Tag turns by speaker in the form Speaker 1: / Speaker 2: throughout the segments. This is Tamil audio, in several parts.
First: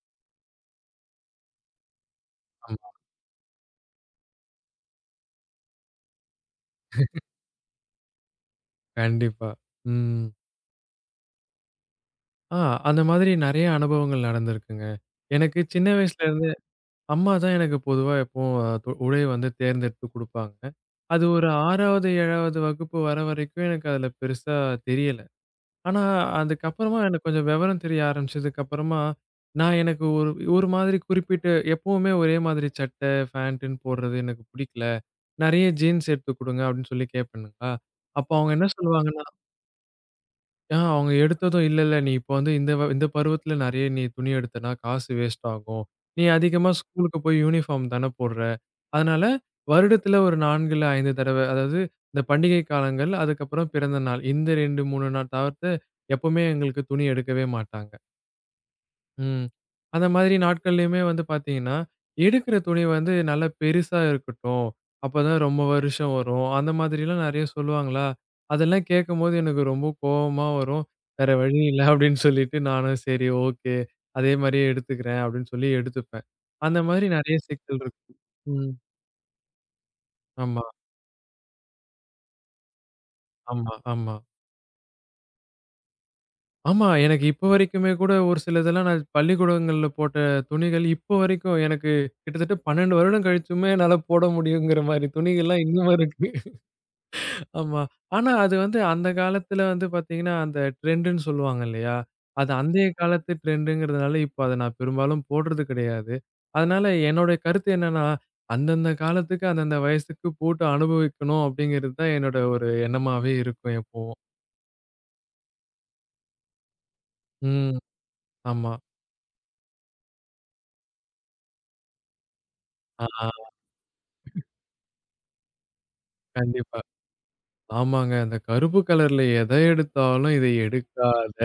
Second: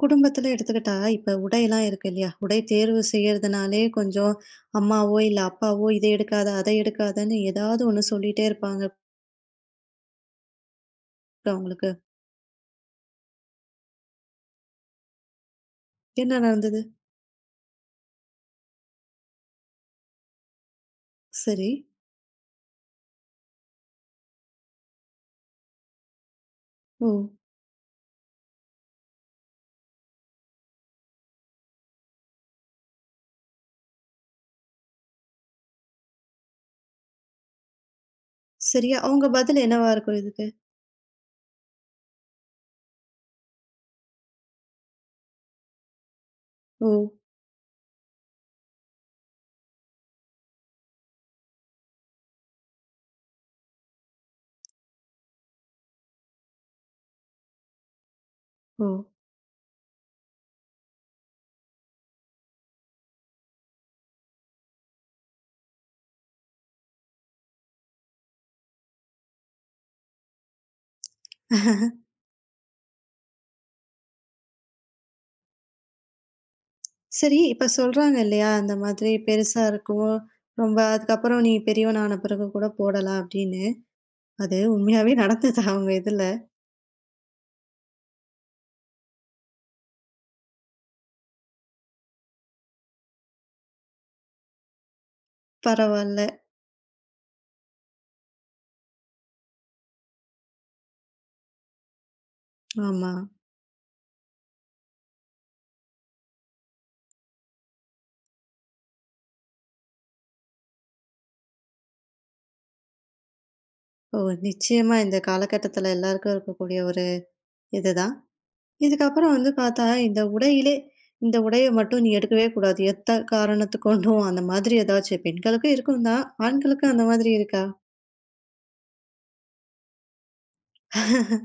Speaker 1: குடும்பத்துல எடுத்துக்கிட்டா, இப்ப உடையெல்லாம் இருக்கு இல்லையா? உடை
Speaker 2: ஆமா,
Speaker 1: தேர்வு செய்யறதுனாலே கொஞ்சம் அம்மாவோ, இல்ல அப்பாவோ, "இத எடுக்காத, அத எடுக்காதன்னு" ஏதாவது ஒண்ணு சொல்லிட்டே இருப்பாங்க
Speaker 2: கண்டிப்பா. ம்.
Speaker 1: அவங்களுக்கு.
Speaker 2: ஆ அந்த மாதிரி நெறைய அனுபவங்கள் நடந்திருக்குங்க. எனக்கு சின்ன வயசுல
Speaker 1: என்ன
Speaker 2: இருந்து
Speaker 1: நடந்தது?
Speaker 2: அம்மா தான் எனக்கு பொதுவா எப்பவும் து உடை வந்து தேர்ந்தெடுத்து குடுப்பாங்க. அது ஒரு
Speaker 1: சரி.
Speaker 2: 6வது, 7வது வகுப்பு வர வரைக்கும் எனக்கு அதுல பெருசா தெரியல. ஆனா அதுக்கப்புறமா
Speaker 1: ஓ!
Speaker 2: எனக்கு கொஞ்சம் விவரம் தெரிய ஆரம்பிச்சதுக்கு அப்புறமா, நான் எனக்கு ஒரு ஒரு மாதிரி குறிப்பிட்டு எப்பவுமே ஒரே மாதிரி சட்டை, ஃபேண்ட்டுன்னு போடுறது எனக்கு பிடிக்கல. நெறைய ஜீன்ஸ் எடுத்து குடுங்க அப்படின்னு சொல்லி கேட்பேனுங்களா, அப்போ அவங்க என்ன
Speaker 1: சரி.
Speaker 2: சொல்லுவாங்கன்னா
Speaker 1: அவங்க பதில் என்னவா இருக்கும் இதுக்கு?
Speaker 2: அவங்க எடுத்ததும், "இல்ல, இல்ல நீ இப்ப வந்து இந்த இந்த பருவத்துல நெறைய நீ துணி எடுத்தன்னா காசு வேஸ்ட் ஆகும். நீ அதிகமா
Speaker 1: ஓ!
Speaker 2: ஸ்கூலுக்கு போய் யூனிஃபார்ம் தானே போடுற. அதனால வருடத்துல ஒரு 4 இல்ல 5 தடவ, அதாவது இந்த பண்டிகை காலங்கள், அதுக்கப்புறம் பிறந்த நாள். இந்த 2, 3 நாள் தவிர்த்து எப்பவுமே எங்களுக்கு துணி எடுக்கவே மாட்டாங்க."
Speaker 1: ஓ!
Speaker 2: ம். அந்த மாதிரி நாட்கள்லயுமே வந்து பார்த்தீங்கன்னா, எடுக்கிற துணி வந்து நல்லா பெருசா இருக்கட்டும். அப்பதான் ரொம்ப வருஷம் வரும். அந்த மாதிரிலாம் நெறைய சொல்லுவாங்களா? அதெல்லாம் கேட்கும்போது எனக்கு ரொம்ப கோவமா வரும். வேற வழி இல்ல அப்படின்னு சொல்லிட்டு நானும் சரி ஓகே. அதே மாரியே எடுத்துக்கிறேன் அப்படின்னு சொல்லி எடுத்துப்பேன். அந்த மாதிரி
Speaker 1: சரி,
Speaker 2: நெறைய
Speaker 1: இப்ப
Speaker 2: சிக்கல் இருக்கு.
Speaker 1: சொல்றாங்க இல்லையா?
Speaker 2: ம்.
Speaker 1: அந்த மாதிரி பெருசா இருக்கும்.
Speaker 2: ஆமா,
Speaker 1: ரொம்ப அதுக்கப்புறம் நீ பெரியவன் ஆன பிறகு கூட போடலாம் அப்படின்னு.
Speaker 2: ஆமா, ஆமா.
Speaker 1: அது உண்மையாவே நடந்ததா அவங்க இதுல?
Speaker 2: ஆமா. எனக்கு இப்ப வரைக்குமே கூட ஒரு சிலதெல்லாம் நான் பள்ளிக்கூடங்கள்ல போட்ட துணிகள் இப்போ வரைக்கும் எனக்கு கிட்டத்தட்ட 12 வருடம் கழிச்சுமே என்னால போட முடியுங்கிற மாரி துணிகள்லாம் இன்னும்
Speaker 1: பரவால்ல.
Speaker 2: இருக்கு. ஆமா. ஆனா அது வந்து அந்த காலத்துல வந்து பாத்தீங்கன்னா, அந்த ட்ரெண்டுன்னு சொல்லுவாங்க இல்லையா? அது அந்தைய
Speaker 1: ஆமா.
Speaker 2: காலத்து ட்ரெண்டுங்கிறதுனால இப்ப அத நான் பெரும்பாலும் போடுறது கிடையாது. அதனால என்னோட கருத்து என்னன்னா, அந்தந்த காலத்துக்கு, அந்தந்த வயசுக்கு போட்டு அனுபவிக்கணும் அப்படிங்கிறது தான் என்னோட ஒரு எண்ணமாவே இருக்கும்
Speaker 1: ஓ!
Speaker 2: எப்பவும்.
Speaker 1: நிச்சயமா இந்த காலகட்டத்துல எல்லாருக்கும் இருக்கக்கூடிய ஒரு
Speaker 2: ம்.
Speaker 1: இதுதான்.
Speaker 2: ஆமா.
Speaker 1: இதுக்கப்புறம் வந்து பார்த்தா, இந்த உடையிலே இந்த உடைய மட்டும் நீ எடுக்கவே கூடாது.
Speaker 2: ஆ
Speaker 1: எத்த காரணத்துக் கொண்டும் அந்த மாதிரி ஏதாச்சும் பெண்களுக்கும் இருக்கும் தான்.
Speaker 2: கண்டிப்பா.
Speaker 1: ஆண்களுக்கு அந்த மாதிரி இருக்கா?
Speaker 2: ஆமாங்க. அந்த கருப்பு கலர்ல எத எடுத்தாலும் இத எடுக்காத.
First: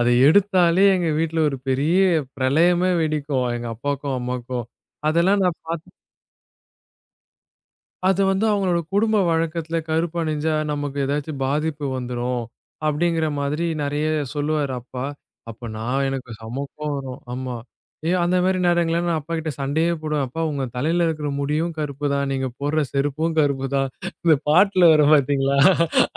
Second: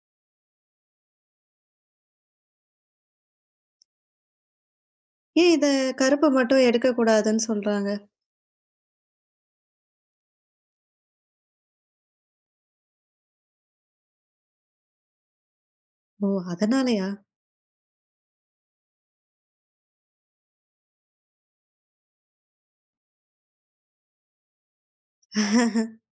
Speaker 2: அத எடுத்தாலே எங்க வீட்ல ஒரு பெரிய பிரளயமே வெடிக்கும். எங்க அப்பாக்கும், அம்மாக்கும். அதெல்லாம்
Speaker 1: ஏன்
Speaker 2: நான்
Speaker 1: இத
Speaker 2: பாத்து
Speaker 1: கருப்ப மட்டும் எடுக்கக்கூடாதுன்னு சொல்றாங்க?
Speaker 2: அது வந்து அவங்களோட குடும்ப வழக்கத்துல கருப்பு அணிஞ்சா நமக்கு ஏதாச்சும் பாதிப்பு வந்துரும். அப்படிங்கிற மாதிரி நெறைய சொல்லுவாரு அப்பா. அப்ப நான்
Speaker 1: ஓ!
Speaker 2: எனக்கு செம கோவம்
Speaker 1: அதனாலயா?
Speaker 2: வரும். ஆமா. ஏ அந்த மாரி நேரங்கள்ல நான் அப்பாகிட்ட சண்டையே போடுவேன். அப்பா உங்க தலையில இருக்கிற முடியும் கருப்பு தான். நீங்க போடுற செருப்பும் கருப்பு தான். இந்த பாட்டுல வரும் பார்த்தீங்களா?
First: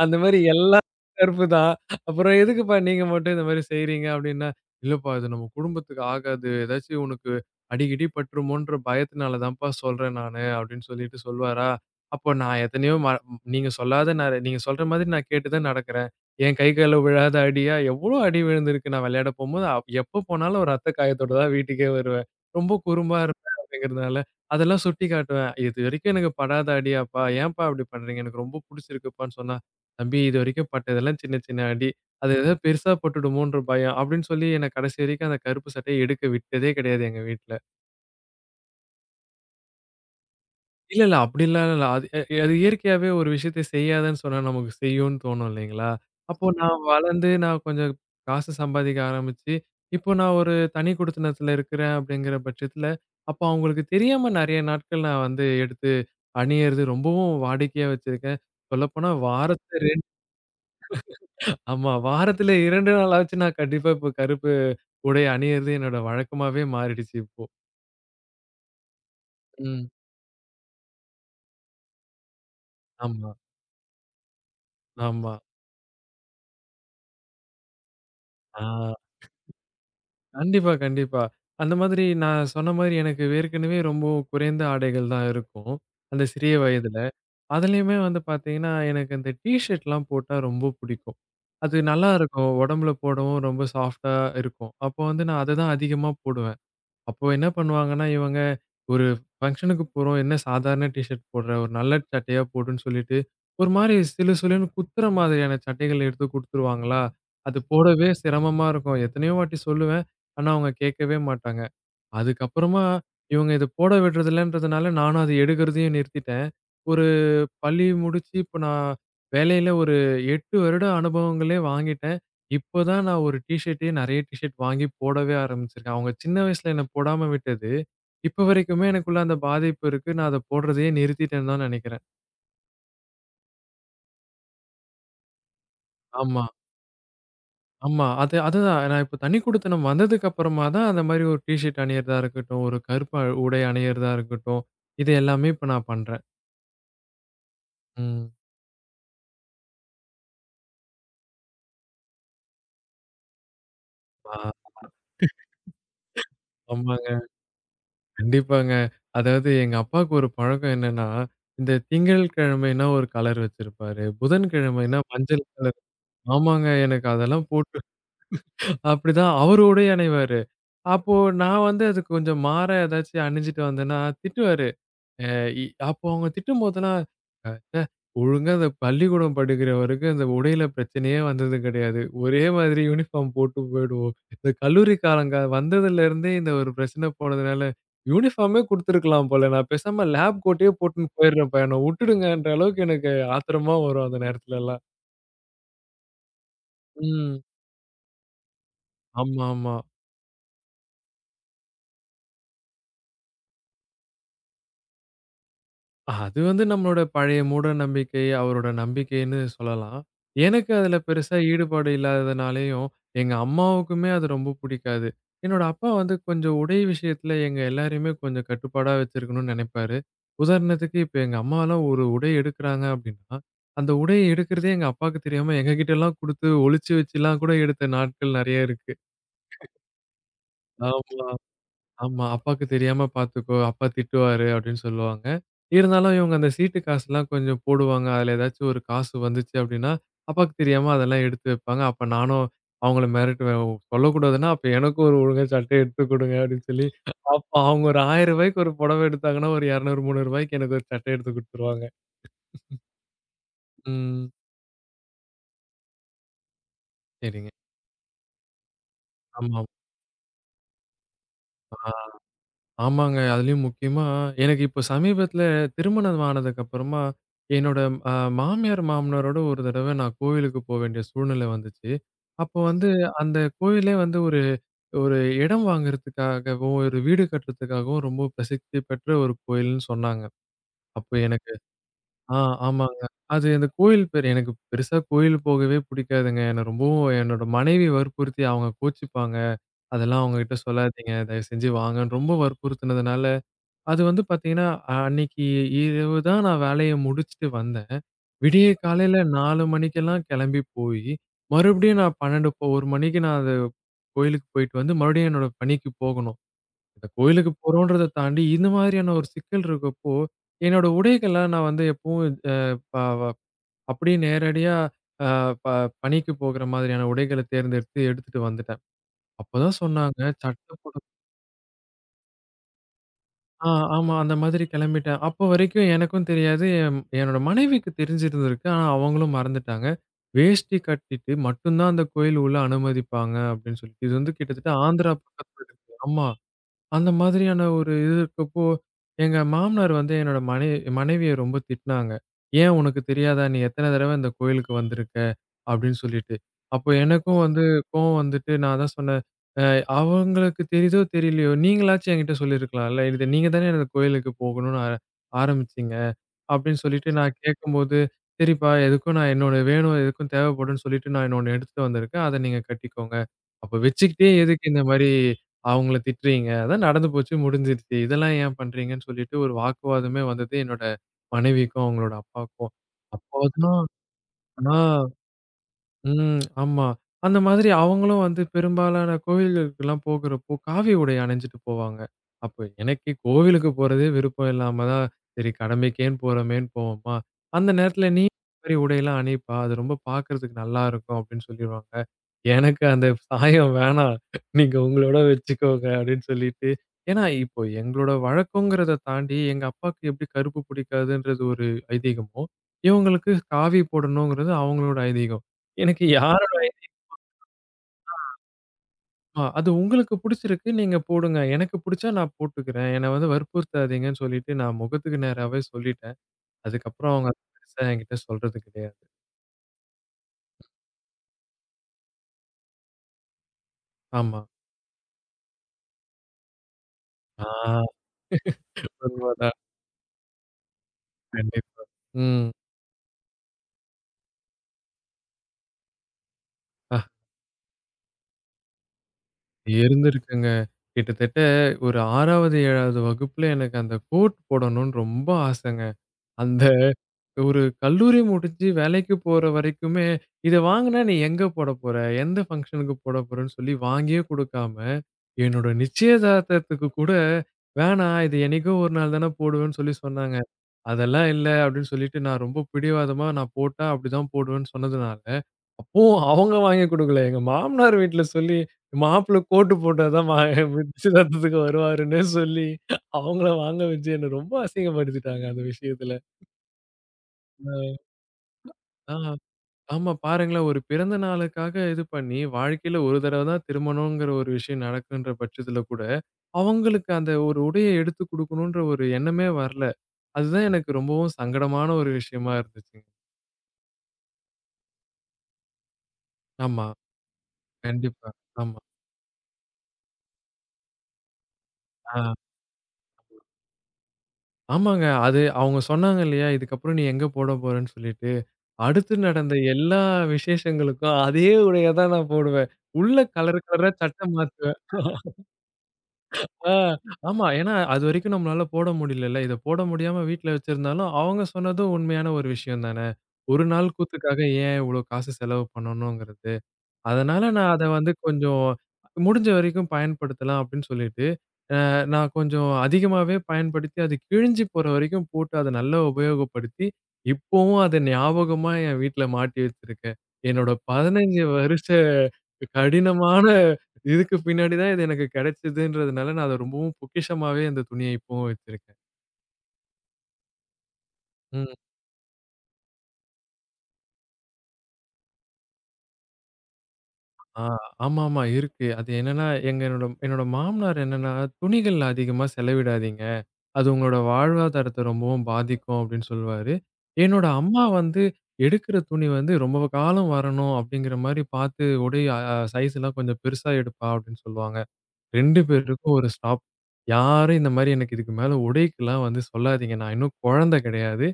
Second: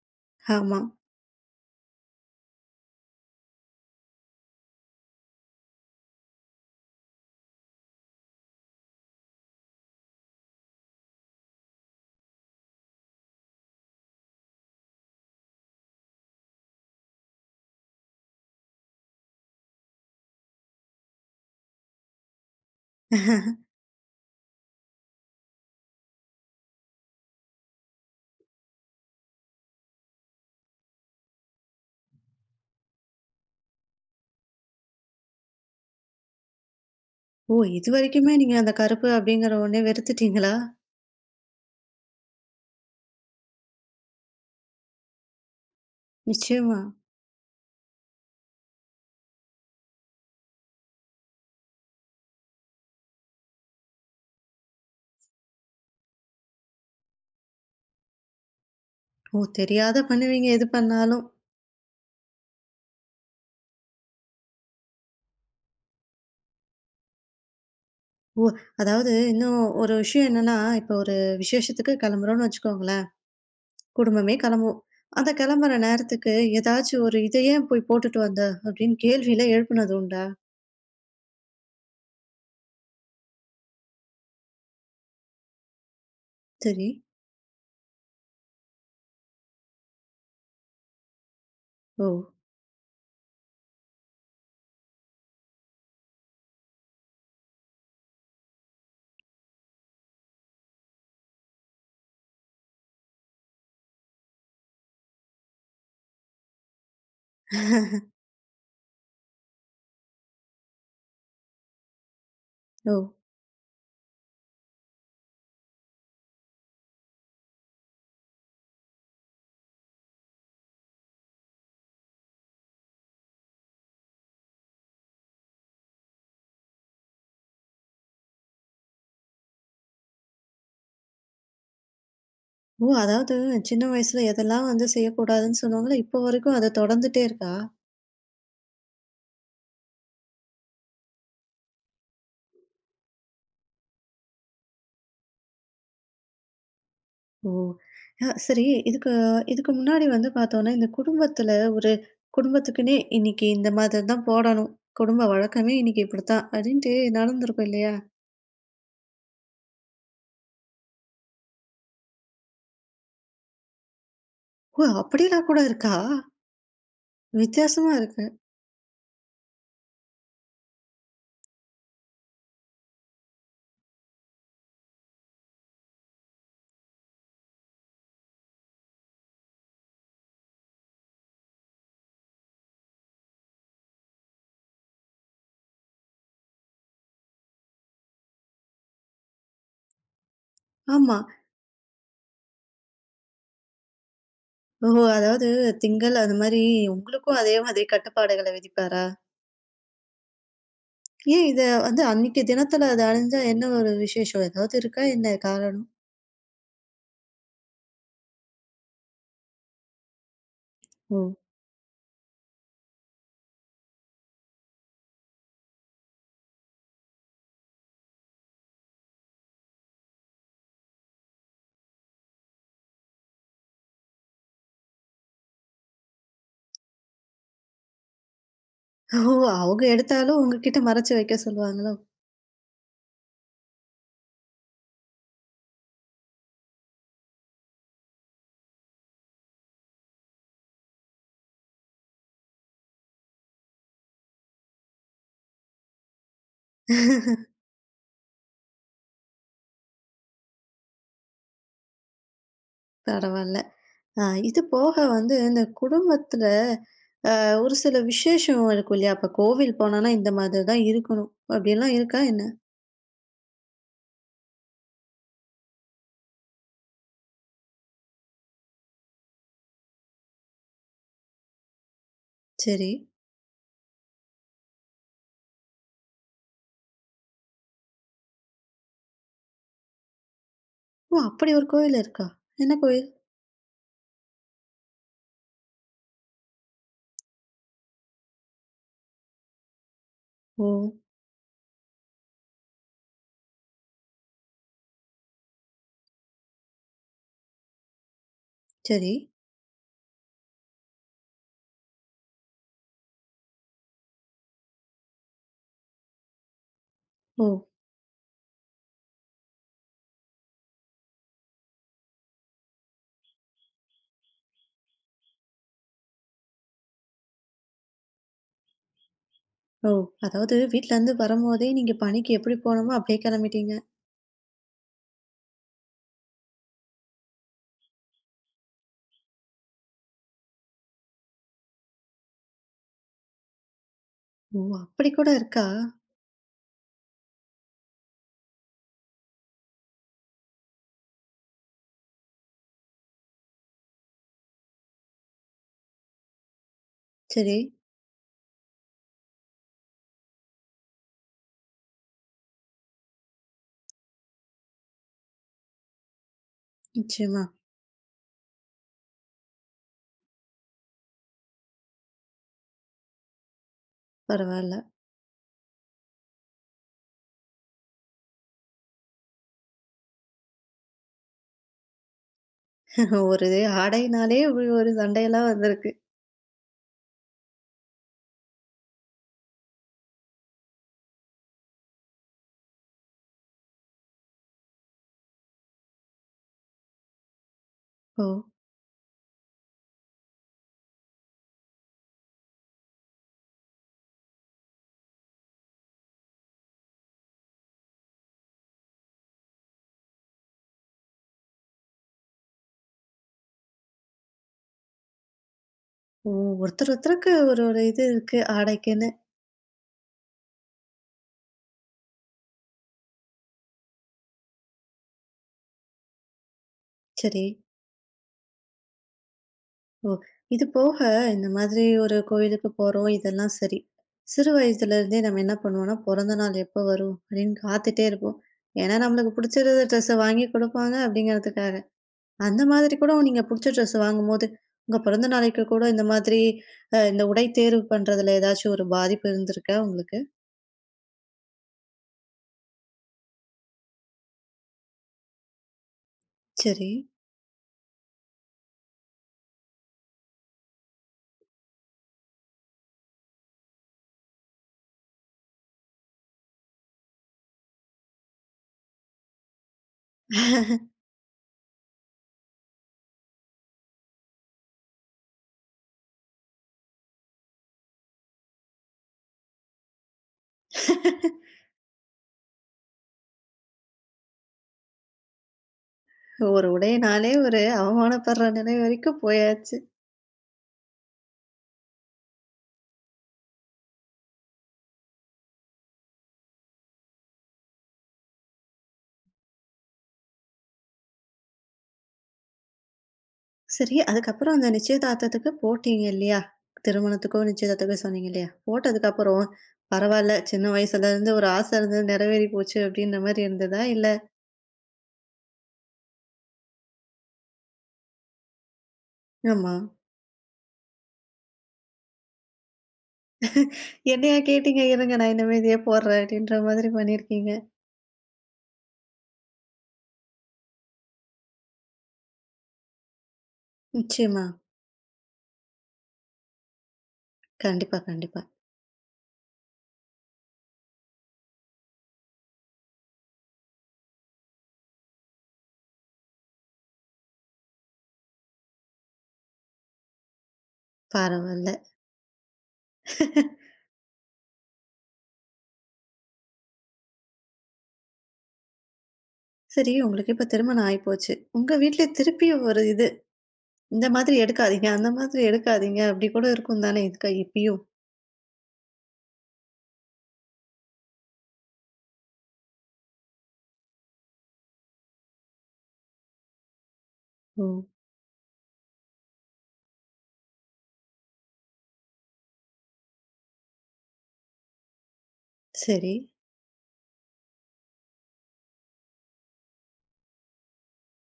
Speaker 2: அந்த மாரி
Speaker 1: ஆமா.
Speaker 2: எல்லாம் கருப்பு தான். அப்புறம் எதுக்குப்பா நீங்க மட்டும் இந்த மாரி செய்றீங்க? அப்படின்னா, இல்லப்பா இது நம்ம குடும்பத்துக்கு ஆகாது. ஏதாச்சும் உனக்கு அடிகிடி பட்டுருமோன்ற பயத்தினால தான்ப்பா சொல்றேன் நானு அப்படின்னு சொல்லிட்டு சொல்வாரா. அப்போ நான் எத்தனையோ நீங்க சொல்லாத நான் நீங்க சொல்ற மாதிரி நான் கேட்டு தான் நடக்கிறேன். என் கை, கால்ல விழாத அடியா, எவ்ளோ அடி விழுந்திருக்கு நான் விளையாட போம்போது. எப்ப போனாலும் ஒரு ரத்த காயத்தோட தான் வீட்டுக்கே வருவேன். ரொம்ப குறும்பா இருப்பேன் அப்படிங்கிறதுனால, அதெல்லாம் சுட்டி காட்டுவேன். "இதுவரைக்கும் எனக்கு படாத அடியாப்பா, ஏன்ப்பா அப்படி பண்றீங்க? எனக்கு ரொம்ப புடிச்சிருக்குப்பான்னு" சொன்னா, "தம்பி இதுவரைக்கும் பட்டதெல்லாம் சின்ன சின்ன அடி. அது ஏதாவது பெருசா பட்டுடுமோன்ற பயம்" அப்படின்னு சொல்லி என்ன கடைசி வரைக்கும் அந்த கருப்பு சட்டைய எடுக்க விட்டதே கிடையாது எங்க வீட்ல.
Speaker 1: ஓ! இதுவரைக்குமே நீங்க அந்த கருப்பு அப்படிங்கிற ஒண்ணே வெறுத்துட்டீங்களா?
Speaker 2: இல்ல, இல்ல. அப்படிலாம் இல்ல. அது அது இயற்கையாவே ஒரு விஷயத்த செய்யாதன்னு சொன்னா நமக்கு செய்யும்ன்னு தோணும் இல்லைங்களா? அப்போ
Speaker 1: நிச்சயமா.
Speaker 2: நான் வளர்ந்து நான் கொஞ்சம் காசு சம்பாதிக்க ஆரம்பிச்சு, இப்போ நான் ஒரு தனி குடித்தனத்துல இருக்கிறேன் அப்படிங்கிற பட்சத்துல, அப்போ அவங்களுக்கு தெரியாம நெறைய நாட்கள் நான் வந்து எடுத்து அணியறது ரொம்பவும் வாடிக்கையா வச்சிருக்கேன். சொல்லப்போனா
Speaker 1: ஓ!
Speaker 2: வாரத்துல
Speaker 1: தெரியாத பண்ணுவீங்க எது பண்ணாலும்.
Speaker 2: ஆமா. வாரத்துல 2 நாளாச்சு நான் கண்டிப்பா இப்போ கருப்பு உடை அணியறது என்னோட வழக்கமாவே மாறிடுச்சு இப்போ.
Speaker 1: ஓ! அதாவது இன்னும்
Speaker 2: ம்.
Speaker 1: ஒரு விஷயம் என்னன்னா, இப்போ ஒரு விசேஷத்துக்கு கிளம்புறோம்னு வச்சுக்கோங்களேன்.
Speaker 2: ஆமா,
Speaker 1: குடும்பமே கிளம்பும். அந்த
Speaker 2: ஆமா.
Speaker 1: கிளம்புற நேரத்துக்கு ஏதாச்சும் ஒரு "இத ஏன் போய் போட்டுட்டு வந்த?"
Speaker 2: ஆ.
Speaker 1: அப்படின்னு கேள்வியில எழுப்புனது உண்டா?
Speaker 2: கண்டிப்பா, கண்டிப்பா. அந்த மாதிரி நான் சொன்ன மாரி எனக்கு ஏற்கனவே ரொம்ப குறைந்த ஆடைகள் தான் இருக்கும். அந்த சிறிய
Speaker 1: சரி.
Speaker 2: வயதில. அதுலயுமே வந்து பார்த்தீங்கன்னா, எனக்கு இந்த டீ ஷர்ட்லாம் போட்டா ரொம்ப புடிக்கும். அது
Speaker 1: ஓ!
Speaker 2: நல்லாருக்கும். உடம்புல போடவும் ரொம்ப சாஃப்ட்டா இருக்கும். அப்போ வந்து நான் அத தான் அதிகமா போடுவேன். அப்போ என்ன பண்ணுவாங்கன்னா, இவங்க ஒரு ஃபங்ஷனுக்கு போறோம். என்ன சாதாரண டீ ஷர்ட் போடுற, ஒரு நல்ல சட்டையா போடுன்னு சொல்லிட்டு, ஒரு மாரி சிலு சிலுன்னு குத்துற மாதிரியான சட்டைகள் எடுத்து குடுத்துருவாங்களா, அது போடவே சிரமமா இருக்கும். எத்தனையோ வாட்டி சொல்லுவேன். ஆனா அவங்க கேட்கவே மாட்டாங்க. அதுக்கப்புறமா
Speaker 1: ஓ!
Speaker 2: இவங்க இத போட விடுறதில்லன்றதுனால, நானும் அத எடுக்கிறதையும் நிறுத்திட்டேன். ஒரு பள்ளி முடிச்சு இப்ப நான் வேலையில ஒரு 8 வருட அனுபவங்களே வாங்கிட்டேன். இப்ப தான் நான் ஒரு டீ ஷர்ட்டே நெறைய டீ ஷர்ட் வாங்கி போடவே ஆரம்பிச்சிருக்கேன். அவங்க சின்ன வயசுல என்ன போடாம விட்டது, இப்ப வரைக்குமே எனக்குள்ள அந்த பாதிப்பு இருக்கு. நான் அத போடுறதையே நிறுத்திட்டேன்னு தான் நெனைக்கிறேன்.
Speaker 1: ஓ! அதாவது சின்ன வயசுல எதெல்லாம் வந்து செய்யக்கூடாதுன்னு சொன்னாங்களோ, இப்போ
Speaker 2: ஆமா,
Speaker 1: வரைக்கும் அது தொடர்ந்துட்டே இருக்கா?
Speaker 2: ஆமா. அது அதுதான். நான் இப்ப தனிக்குடித்தனம் வந்ததுக்கு அப்புறமா தான் அந்த மாரி ஒரு டீ ஷர்ட் அணியிறதா இருக்கட்டும், ஒரு கருப்பு உடை அணியிறதா இருக்கட்டும், இது எல்லாமே இப்ப நான் பண்றேன்.
Speaker 1: ஓ!
Speaker 2: ம்.
Speaker 1: சரி இதுக்கு இதுக்கு முன்னாடி வந்து பார்த்தோம்னா, இந்த குடும்பத்துல ஒரு குடும்பத்துக்குன்னே இன்னைக்கு இந்த மாதிரி தான்
Speaker 2: ஆ.
Speaker 1: போடணும். குடும்ப வழக்கமே இன்னைக்கு இப்படித்தான். அப்படின்ட்டு
Speaker 2: ஆமாங்க.
Speaker 1: நடந்திருக்கும் இல்லையா?
Speaker 2: கண்டிப்பாங்க. அதாவது எங்க அப்பாவுக்கு ஒரு பழக்கம் என்னன்னா, இந்த திங்கள் கிழமைனா ஒரு கலர் வச்சிருப்பாரு.
Speaker 1: ஓ!
Speaker 2: புதன்கிழமைனா மஞ்சள்
Speaker 1: அப்படிலாம் கூட
Speaker 2: கலர்.
Speaker 1: இருக்கா?
Speaker 2: ஆமாங்க. எனக்கு அதெல்லாம் போட்டு
Speaker 1: வித்தியாசமா இருக்கு.
Speaker 2: அப்படிதான் அவரு உடை அணிவாரு. அப்போ நான் வந்து அது கொஞ்சம் மாறா ஏதாச்சும் அணிஞ்சுட்டு வந்தேன்னா திட்டுவாரு. அ இ அப்போ அவங்க திட்டும்போதெல்லாம் அ ஒழுங்கா அந்த பள்ளிக்கூடம் படிக்கிற வரைக்கும் அந்த உடையில பிரச்சனையே வந்தது கிடையாது. ஒரே மாதிரி யூனிஃபார்ம் போட்டு போயிடுவோம். இந்த கல்லூரி காலங்க வந்ததுலேருந்தே இந்த ஒரு பிரச்சனை போனதுனால, யூனிஃபார்மே குடுத்துருக்கலாம் போல. நான் பேசாம லேப் கோட்டயே போட்டுன்னு
Speaker 1: ஆமா.
Speaker 2: போயிடுறேன்ப்பா. என்ன வுட்டுடுங்கன்ற அளவுக்கு எனக்கு ஆத்திரமா வரும் அந்த நேரத்துலலாம்.
Speaker 1: ஓஹோ! அதாவது திங்கள் அது மாரி உங்களுக்கும்
Speaker 2: ம்.
Speaker 1: அதே மாதிரி கட்டுப்பாடுகள விதிப்பாரா?
Speaker 2: ஆமாமா.
Speaker 1: ஏன் இத வந்து அன்னைக்கு தினத்துல அது அணிஞ்சா என்ன ஒரு விசேஷம்? ஏதாவது இருக்கா என்ன காரணம்?
Speaker 2: அது வந்து நம்மளோட பழைய மூட நம்பிக்கை, அவரோட நம்பிக்கைன்னு சொல்லலாம். எனக்கு அதுல
Speaker 1: ஓ!
Speaker 2: பெருசா ஈடுபாடு இல்லாததுனாலயும், எங்க அம்மாவுக்குமே அது ரொம்ப புடிக்காது. என்னோட அப்பா வந்து கொஞ்சம் உடை விஷயத்துல எங்க எல்லாரையுமே கொஞ்சம் கட்டுப்பாடா வச்சிருக்கணும்னு நெனைப்பாரு. உதாரணத்துக்கு இப்ப எங்க அம்மாலாம் ஒரு உடை எடுக்குறாங்க அப்டின்னா, அந்த உடைய எடுக்குறதே எங்க அப்பாவுக்கு தெரியாம எங்ககிட்டலாம் குடுத்து ஒளிச்சு வச்சுலாம் கூட எடுத்த நாட்கள் நெறைய இருக்கு.
Speaker 1: ஓ! அவங்க எடுத்தாலும் உங்ககிட்ட மறைச்சு வைக்க சொல்லுவாங்களோ?
Speaker 2: ஆமா. அப்பாக்கு தெரியாம பார்த்துக்கோ, அப்பா திட்டுவாரு அப்படின்னு சொல்லுவாங்க. இருந்தாலும் இவங்க அந்த சீட்டு காசுலாம் கொஞ்சம் போடுவாங்க. அதுல ஏதாச்சும் ஒரு காசு வந்துச்சு அப்படின்னா, அப்பாக்கு தெரியாம அதெல்லாம் எடுத்து வைப்பாங்க. அப்ப நானும் அவங்கள மிரட்டுவேன். "ஓ, சொல்லக்கூடாதுன்னா, அப்ப எனக்கும் ஒரு ஒழுங்கா சட்டை எடுத்து கொடுங்க அப்படின்னு சொல்லி, அப்ப அவங்க ஒரு ரூ. 1000க்கு ஒரு புடவை எடுத்தாங்கன்னா, ஒரு 200, ரூ. 300க்கு எனக்கு ஒரு சட்டை எடுத்து குடுத்துருவாங்க.
Speaker 1: பரவால்ல. அ
Speaker 2: ம்.
Speaker 1: இது போக வந்து இந்த குடும்பத்துல
Speaker 2: சரிங்க.
Speaker 1: ஒரு சில விசேஷம் இருக்கும் இல்லையா? அப்ப
Speaker 2: ஆமாமா.
Speaker 1: கோவில் போனோம்னா இந்த மாதிரி தான் இருக்கணும். அப்படிலாம்
Speaker 2: ஆ.
Speaker 1: இருக்கா என்ன?
Speaker 2: ஆமாங்க. அதுலயும் முக்கியமா, எனக்கு இப்ப சமீபத்தில திருமணம் ஆனதுக்கப்புறமா, என்னோட அ மாமியார், மாமனாரோட ஒரு தடவ நான் கோவிலுக்கு போ வேண்டிய சூழ்நிலை வந்துச்சு. அப்போ வந்து
Speaker 1: சரி.
Speaker 2: அந்த கோயிலே வந்து ஒரு ஒரு இடம் வாங்குறதுக்காகவும், ஒரு வீடு கட்டுறதுக்காகவும் ரொம்ப பிரசித்தி பெற்ற ஒரு கோயில்ன்னு சொன்னாங்க. அப்போ
Speaker 1: ஓ! அப்படி
Speaker 2: எனக்கு
Speaker 1: ஒரு கோயில் இருக்கா?
Speaker 2: ஆ
Speaker 1: என்ன
Speaker 2: ஆமாங்க.
Speaker 1: கோயில்?
Speaker 2: அது அந்த கோயில் பேரு எனக்கு பெருசா கோயில் போகவே பிடிக்காதுங்க. என்ன ரொம்பவும் என்னோட மனைவி வற்புறுத்தி அவங்க கோச்சிப்பாங்க. அதெல்லாம் அவங்ககிட்ட
Speaker 1: ஓ!
Speaker 2: சொல்லாதீங்க. தயவு செஞ்சு வாங்கன்னு ரொம்ப வற்புறுத்தினதுனால, அது வந்து பார்த்தீங்கன்னா, அன்னைக்கு இரவு தான் நான் வேலைய முடிச்சுட்டு வந்தேன். விடிய
Speaker 1: சரி.
Speaker 2: காலையில 4 மணிக்கெல்லாம் கிளம்பி போயி, மறுபடியும் நான் 12 இப்போ 1 மணிக்கு நான் அது கோயிலுக்கு போயிட்டு வந்து, மறுபடியும் என்னோட பணிக்கு போகணும். இந்த
Speaker 1: ஓ.
Speaker 2: கோயிலுக்கு போறோன்றத தாண்டி, இந்த மாதிரியான ஒரு சிக்கல் இருக்கப்போ, என்னோட உடைகள நான் வந்து எப்பவும் அ ப வ அப்படியே நேரடியா அ ப பணிக்கு போகிற மாதிரியான உடைகள தேர்ந்தெடுத்து எடுத்துட்டு வந்துட்டேன். அப்பதான்
Speaker 1: ஓ!
Speaker 2: சொன்னாங்க,
Speaker 1: அதாவது
Speaker 2: "சட்ட போட"
Speaker 1: வீட்லருந்து வரும்போதே நீங்க பணிக்கு எப்படி போணுமோ அப்படியே
Speaker 2: ஆ,
Speaker 1: கிளம்பிட்டீங்க.
Speaker 2: ஆமா. அந்த மாதிரி கிளம்பிட்டேன். அப்போ வரைக்கும் எனக்கும் தெரியாது. என்னோட மனைவிக்கு தெரிஞ்சிருந்திருக்கு. ஆனா அவங்களும் மறந்துட்டாங்க. வேஷ்டி கட்டிட்டு மட்டும் தான் அந்த கோயில் உள்ள அனுமதிப்பாங்க அப்படின்னு சொல்லிட்டு. இது வந்து
Speaker 1: ஓ!
Speaker 2: கிட்டத்தட்ட
Speaker 1: அப்படி
Speaker 2: ஆந்திரா
Speaker 1: கூட இருக்கா?
Speaker 2: பக்கத்துல இருக்கு. ஆமா. அந்த மாதிரியான ஒரு இது இருக்கப்போ, எங்க மாமனார் வந்து என்னோட மனைவிய ரொம்ப திட்டினாங்க. "ஏன் உனக்கு தெரியாதா? நீ எத்தனை தடவ இந்த கோயிலுக்கு வந்திருக்க?" அப்படின்னு சொல்லிட்டு. அப்போ எனக்கும்
Speaker 1: சரி.
Speaker 2: வந்து கோவம் வந்துட்டு நான் அதான் சொன்னேன், "அ அவங்களுக்கு தெரியுதோ தெரியலையோ, நீங்களாச்சும் என்கிட்ட சொல்லியிருக்கலாம்ல. இத நீங்க தானே என்ன கோயிலுக்கு போகணும்னு ஆரம்பிச்சீங்க." அப்படின்னு சொல்லிட்டு நான்
Speaker 1: நிச்சயமா.
Speaker 2: கேட்கும்போது, "சரிப்பா, எதுக்கும் நான் என்னோட வேணும், எதுக்கும் தேவைப்படும்ன்னு சொல்லிட்டு நான் இன்னொன்னு எடுத்துட்டு வந்திருக்கேன். அத நீங்க கட்டிக்கோங்க. அப்ப வச்சுக்கிட்டே எதுக்கு
Speaker 1: பரவால்ல.
Speaker 2: இந்த மாரி அவங்கள திட்டுறீங்க? அதான் நடந்து போச்சு, முடிஞ்சிருச்சு. இதெல்லாம் ஏன் பண்றீங்கன்னு?" சொல்லிட்டு ஒரு வாக்குவாதமே வந்தது என்னோட மனைவிக்கும், அவங்களோட அப்பாவுக்கும். அப்ப
Speaker 1: ஒரு
Speaker 2: தான்
Speaker 1: ஆடைனாலே இப்படி
Speaker 2: ஆ.
Speaker 1: ஒரு சண்டையெல்லாம் வந்திருக்கு.
Speaker 2: ம். ஆமா. அந்த மாதிரி அவங்களும் வந்து பெரும்பாலான கோயில்களுக்கெல்லாம் போகுறப்போ, காவி உடை அணிஞ்சுட்டு போவாங்க. அப்ப எனக்கு கோவிலுக்கு போறதே விருப்பம் இல்லாம தான், சரி கடமைக்கேன்னு போறோமேன்னு போவோமா, அந்த நேரத்துல நீ
Speaker 1: ஓ!
Speaker 2: இந்த மாரி உடையெல்லாம் அணிப்பா, அது ரொம்ப பாக்குறதுக்கு நல்லாருக்கும் அப்படின்னு சொல்லிருவாங்க. எனக்கு அந்த சாயம் வேணாம். நீங்க உங்களோட வச்சுக்கோங்க அப்படின்னு சொல்லிட்டு ஏன்னா இப்போ எங்களோட வழக்கங்கிறத தாண்டி எங்க அப்பாவுக்கு எப்படி கருப்பு பிடிக்காதுன்றது ஒரு ஐதீகமோ, இவங்களுக்கு காவி போடணுங்கிறது அவங்களோட ஐதீகம். எனக்கு
Speaker 1: ஓ!
Speaker 2: யாரோட ஐடியா
Speaker 1: ஒருத்தர் ஒருத்தருக்கு ஒரு ஒரு இது இருக்கு ஆடைக்குன்னு.
Speaker 2: அது உங்களுக்கு புடிச்சிருக்கு, நீங்க போடுங்க. எனக்கு புடிச்சா நான் போட்டுக்கிறேன். என்ன வந்து வற்புறுத்தாதீங்கன்னு சொல்லிட்டு, நான் முகத்துக்கு நேராவே சொல்லிட்டேன். அதுக்கப்புறம் அவங்க அத
Speaker 1: சரி.
Speaker 2: பெருசா என்கிட்ட சொல்றது கிடையாது.
Speaker 1: ஓ! இது போக இந்த மாதிரி ஒரு கோயிலுக்கு போறோம் இதெல்லாம் சரி.
Speaker 2: ஆமா.
Speaker 1: சிறு வயதிலருந்தே நம்ம என்ன பண்ணுவோம்னா, பிறந்த நாள் எப்போ வரும் அப்படின்னு
Speaker 2: ஆ
Speaker 1: காத்துட்டே இருப்போம். ஏன்னா நம்மளுக்கு
Speaker 2: உண்மதான்.
Speaker 1: பிடிச்சிருந்த ட்ரெஸ்ஸ வாங்கி குடுப்பாங்க அப்படிங்கிறதுக்காக.
Speaker 2: கண்டிப்பா. ம்.
Speaker 1: அந்த மாதிரி கூட நீங்க புடிச்ச ட்ரெஸ் வாங்கும்போது, உங்க பிறந்த நாளைக்கு கூட இந்த மாதிரி
Speaker 2: அ
Speaker 1: இந்த உடை தேர்வு பண்றதுல ஏதாச்சும் ஒரு பாதிப்பு இருந்திருக்கா உங்களுக்கு?
Speaker 2: இருந்திருக்குங்க. கிட்டத்தட்ட ஒரு 6வது, 7வது வகுப்புல எனக்கு அந்த கோட் போடணும்னு ரொம்ப ஆசைங்க. அந்த
Speaker 1: சரி.
Speaker 2: ஒரு கல்லூரி முடிஞ்சு வேலைக்கு போற வரைக்குமே, "இத வாங்குனா நீ எங்க போடப்போற? எந்த ஃபங்ஷனுக்கு போடப்போறன்னு?" சொல்லி வாங்கியே குடுக்காம என்னோட நிச்சயதார்த்தத்துக்கு கூட, "வேணாம் இது என்னைக்கோ ஒரு நாள் தானே போடுவேன்னு" சொல்லி சொன்னாங்க. "அதெல்லாம் இல்ல" அப்படின்னு சொல்லிட்டு நான் ரொம்ப பிடிவாதமா நான் போட்டா அப்படிதான் போடுவேன்னு சொன்னதுனால, அப்பவும் அவங்க வாங்கி குடுக்கல. எங்க மாமனார் வீட்ல சொல்லி, "மாப்பிளை கோட்டு போட்டா தான் வா நிச்சயதார்த்தத்துக்கு வருவாருன்னே" சொல்லி அவங்கள வாங்க வச்சு என்ன ரொம்ப அசிங்கப்படுத்திட்டாங்க அந்த விஷயத்துல.
Speaker 1: ஒரு உடையினாலே ஒரு
Speaker 2: அ.
Speaker 1: அவமானப்படுற நிலை
Speaker 2: ஆ,
Speaker 1: வரைக்கும் போயாச்சு.
Speaker 2: ஆமா பாருங்களேன் ஒரு பிறந்த நாளுக்காக இது பண்ணி, வாழ்க்கையில ஒரு தடவ தான் திருமணம்ங்கிற ஒரு விஷயம் நடக்குன்ற பட்சத்துல கூட அவங்களுக்கு அந்த ஒரு உடைய எடுத்து குடுக்கணுன்ற ஒரு எண்ணமே வரல. அதுதான் எனக்கு ரொம்பவும் சங்கடமான ஒரு விஷயமா இருந்துச்சுங்க.
Speaker 1: சரி, அதுக்கப்புறம் அந்த நிச்சயதார்த்தத்துக்கு போட்டீங்க இல்லையா?
Speaker 2: ஆமா.
Speaker 1: திருமணத்துக்கோ, நிச்சயதார்த்தத்துக்கோ சொன்னீங்க
Speaker 2: கண்டிப்பா.
Speaker 1: இல்லையா?
Speaker 2: ஆமா.
Speaker 1: போட்டதுக்கப்புறம், பரவால்ல சின்ன வயசுலேருந்து ஒரு ஆசை இருந்தது
Speaker 2: ஆ.
Speaker 1: நிறைவேறி போச்சு அப்படின்ற மாரி இருந்ததா? இல்ல
Speaker 2: ஆமாங்க. அது அவங்க சொன்னாங்க இல்லையா, இதுக்கப்புறம் நீ எங்க போட போறன்னு சொல்லிட்டு. அடுத்து நடந்த
Speaker 1: ஆமா.
Speaker 2: எல்லா விசேஷங்களுக்கும் அதே உடைய தான் நான் போடுவேன். உள்ள கலர் கலரா சட்டை
Speaker 1: என்னையா
Speaker 2: மாத்துவேன்.
Speaker 1: கேட்டீங்க? இருங்க நான் இனிமே இதே போடுறேன் அப்படின்ற
Speaker 2: ஆ.
Speaker 1: மாதிரி
Speaker 2: ஆமா.
Speaker 1: பண்ணியிருக்கீங்க.
Speaker 2: ஏன்னா அதுவரைக்கும் நம்மளால போட முடியலல்ல. இத போட முடியாம வீட்ல வச்சிருந்தாலும், அவங்க சொன்னதும் உண்மையான ஒரு விஷயம் தானே. ஒரு நாள் கூத்துக்காக
Speaker 1: நிச்சயமா.
Speaker 2: ஏன் இவ்ளோ காசு செலவு பண்ணணுங்கிறது. அதனால நான் அத
Speaker 1: கண்டிப்பா,
Speaker 2: வந்து
Speaker 1: கண்டிப்பா.
Speaker 2: கொஞ்சம் முடிஞ்ச வரைக்கும் பயன்படுத்தலாம் அப்படின்னு சொல்லிட்டு, அ நான் கொஞ்சம் அதிகமாவே பயன்படுத்தி, அது கிழிஞ்சு போற வரைக்கும் போட்டு அத நல்லா உபயோகப்படுத்தி, இப்பவும் அத ஞாபகமா என் வீட்ல மாட்டி வச்சிருக்கேன். என்னோட 15
Speaker 1: பரவால்ல.
Speaker 2: வருஷ கடினமான இதுக்கு பின்னாடி தான் இது எனக்கு கிடைச்சதுன்றதுனால, நான் அத ரொம்பவும் பொக்கிஷமாவே அந்த துணிய இப்பவும் வச்சிருக்கேன்.
Speaker 1: சரி உங்களுக்கு இப்ப திருமணம் ஆயிப்போச்சு.
Speaker 2: ம்.
Speaker 1: உங்க வீட்ல திருப்பியும் ஒரு இது, இந்த மாதிரி எடுக்காதீங்க, அந்த மாதிரி எடுக்காதீங்க அப்படி கூட இருக்கும் தானே இதுக்கா
Speaker 2: ஆ
Speaker 1: இப்பயும்?
Speaker 2: ஆமாமா இருக்கு. அது என்னன்னா, எங்க என்னோட என்னோட மாமனார் என்னன்னா, துணிகள்ல அதிகமா செலவிடாதீங்க. அது உங்களோட வாழ்வாதாரத்த ரொம்பவும் பாதிக்கும் அப்படின்னு சொல்லுவாரு. என்னோட
Speaker 1: ம்.
Speaker 2: அம்மா வந்து எடுக்கிற துணி வந்து ரொம்ப காலம் வரணும் அப்படிங்கிற மாரி பார்த்து உடை சைஸ் எல்லாம் கொஞ்சம் பெருசா எடுப்பா அப்படின்னு சொல்லுவாங்க. 2
Speaker 1: சரி.
Speaker 2: பேருக்கும் ஒரு ஸ்டாப். யாரும் இந்த மாரி எனக்கு இதுக்கு மேல உடைக்கலாம் வந்து சொல்லாதீங்க. நான் இன்னும் குழந்தை கிடையாது.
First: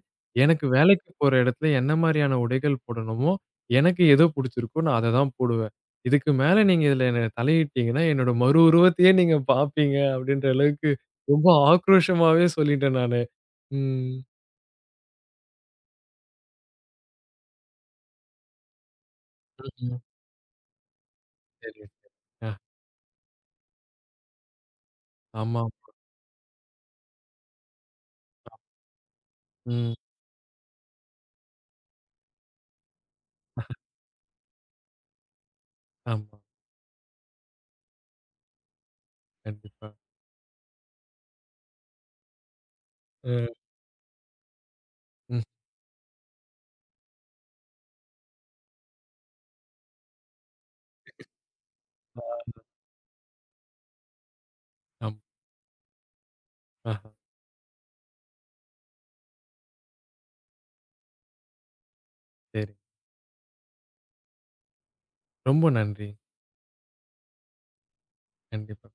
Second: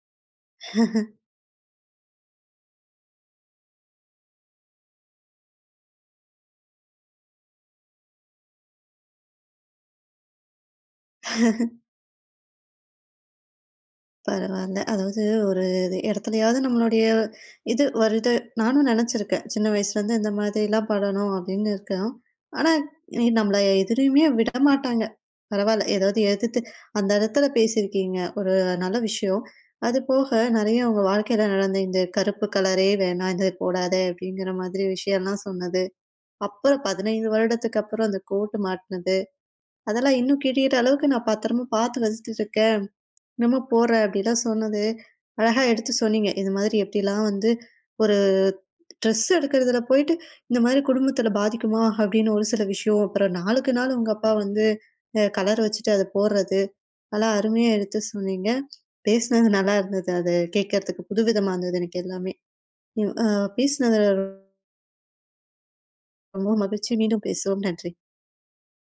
Speaker 2: எனக்கு வேலைக்கு போற இடத்துல என்ன மாரியான உடைகள் போடணுமோ, எனக்கு எது புடிச்சிருக்கோ நான் அத தான் போடுவேன். இதுக்கு மேல நீங்க இதுல என்ன தலையிட்டீங்கன்னா, என்னோட மறு உருவத்தையே நீங்க பார்ப்பீங்க அப்டின்ற அளவுக்கு ரொம்ப ஆக்ரோஷமாவே சொல்லிட்டேன் நானு. ம்.
Speaker 1: பரவால்ல. அதாவது ஒரு இது இடத்துலயாவது நம்மளுடைய இது வருது. நானும் நெனச்சிருக்கேன். சின்ன
Speaker 2: ம்ஹ்ம்.
Speaker 1: வயசுலேருந்து இந்த மாதிரிலாம் படணும் அப்படின்னு
Speaker 2: சரி.
Speaker 1: இருக்கேன்.
Speaker 2: அ
Speaker 1: ஆனா, நம்மள எதுலயுமே விடமாட்டாங்க.
Speaker 2: ஆமா.
Speaker 1: பரவால்ல. ஏதாவது எதிர்த்து அந்த இடத்துல பேசியிருக்கீங்க. ஒரு நல்ல விஷயம்.
Speaker 2: ம்.
Speaker 1: அது போக நெறைய உங்க வாழ்க்கையில நடந்த இந்த கருப்பு கலரே வேணாம், இது போடாத அப்படிங்கிற மாதிரி விஷயம்லாம் சொன்னது.
Speaker 2: ஆமா.
Speaker 1: அப்புறம் 15 வருடத்துக்கு அப்புறம் அந்த கோட் மாட்டுனது.
Speaker 2: கண்டிப்பா.
Speaker 1: அதெல்லாம் இன்னும் கிழியிற அளவுக்கு நான் பத்திரமா பார்த்து வச்சுட்டு இருக்கேன்.
Speaker 2: ம்.
Speaker 1: நம்ம போறேன் அப்படிலாம் சொன்னது,
Speaker 2: ம்.
Speaker 1: அழகா எடுத்து சொன்னீங்க. இது மாதிரி எப்படிலாம் வந்து ஒரு ட்ரெஸ் எடுக்கிறதுல போயிட்டு, இந்த மாதிரி குடும்பத்தில பாதிக்குமா? அப்படின்னு
Speaker 2: ஆ.
Speaker 1: ஒரு சில விஷயம். அப்புறம் நாளுக்கு நாள் உங்க அப்பா வந்து
Speaker 2: ஆமா.
Speaker 1: கலர் வச்சுட்டு அத போடுறது.
Speaker 2: ஆஹா.
Speaker 1: நல்லா அருமையா எடுத்து சொன்னீங்க. பேசினது நல்லா இருந்தது. அது கேட்கறதுக்கு புதுவிதமா இருந்தது எனக்கு எல்லாமே.
Speaker 2: சரி.
Speaker 1: ம் அ பேசினது
Speaker 2: ரொம்ப நன்றி.
Speaker 1: ரொம்ப மகிழ்ச்சி. மீண்டும் பேசுவோம். நன்றி.
Speaker 2: கண்டிப்பா.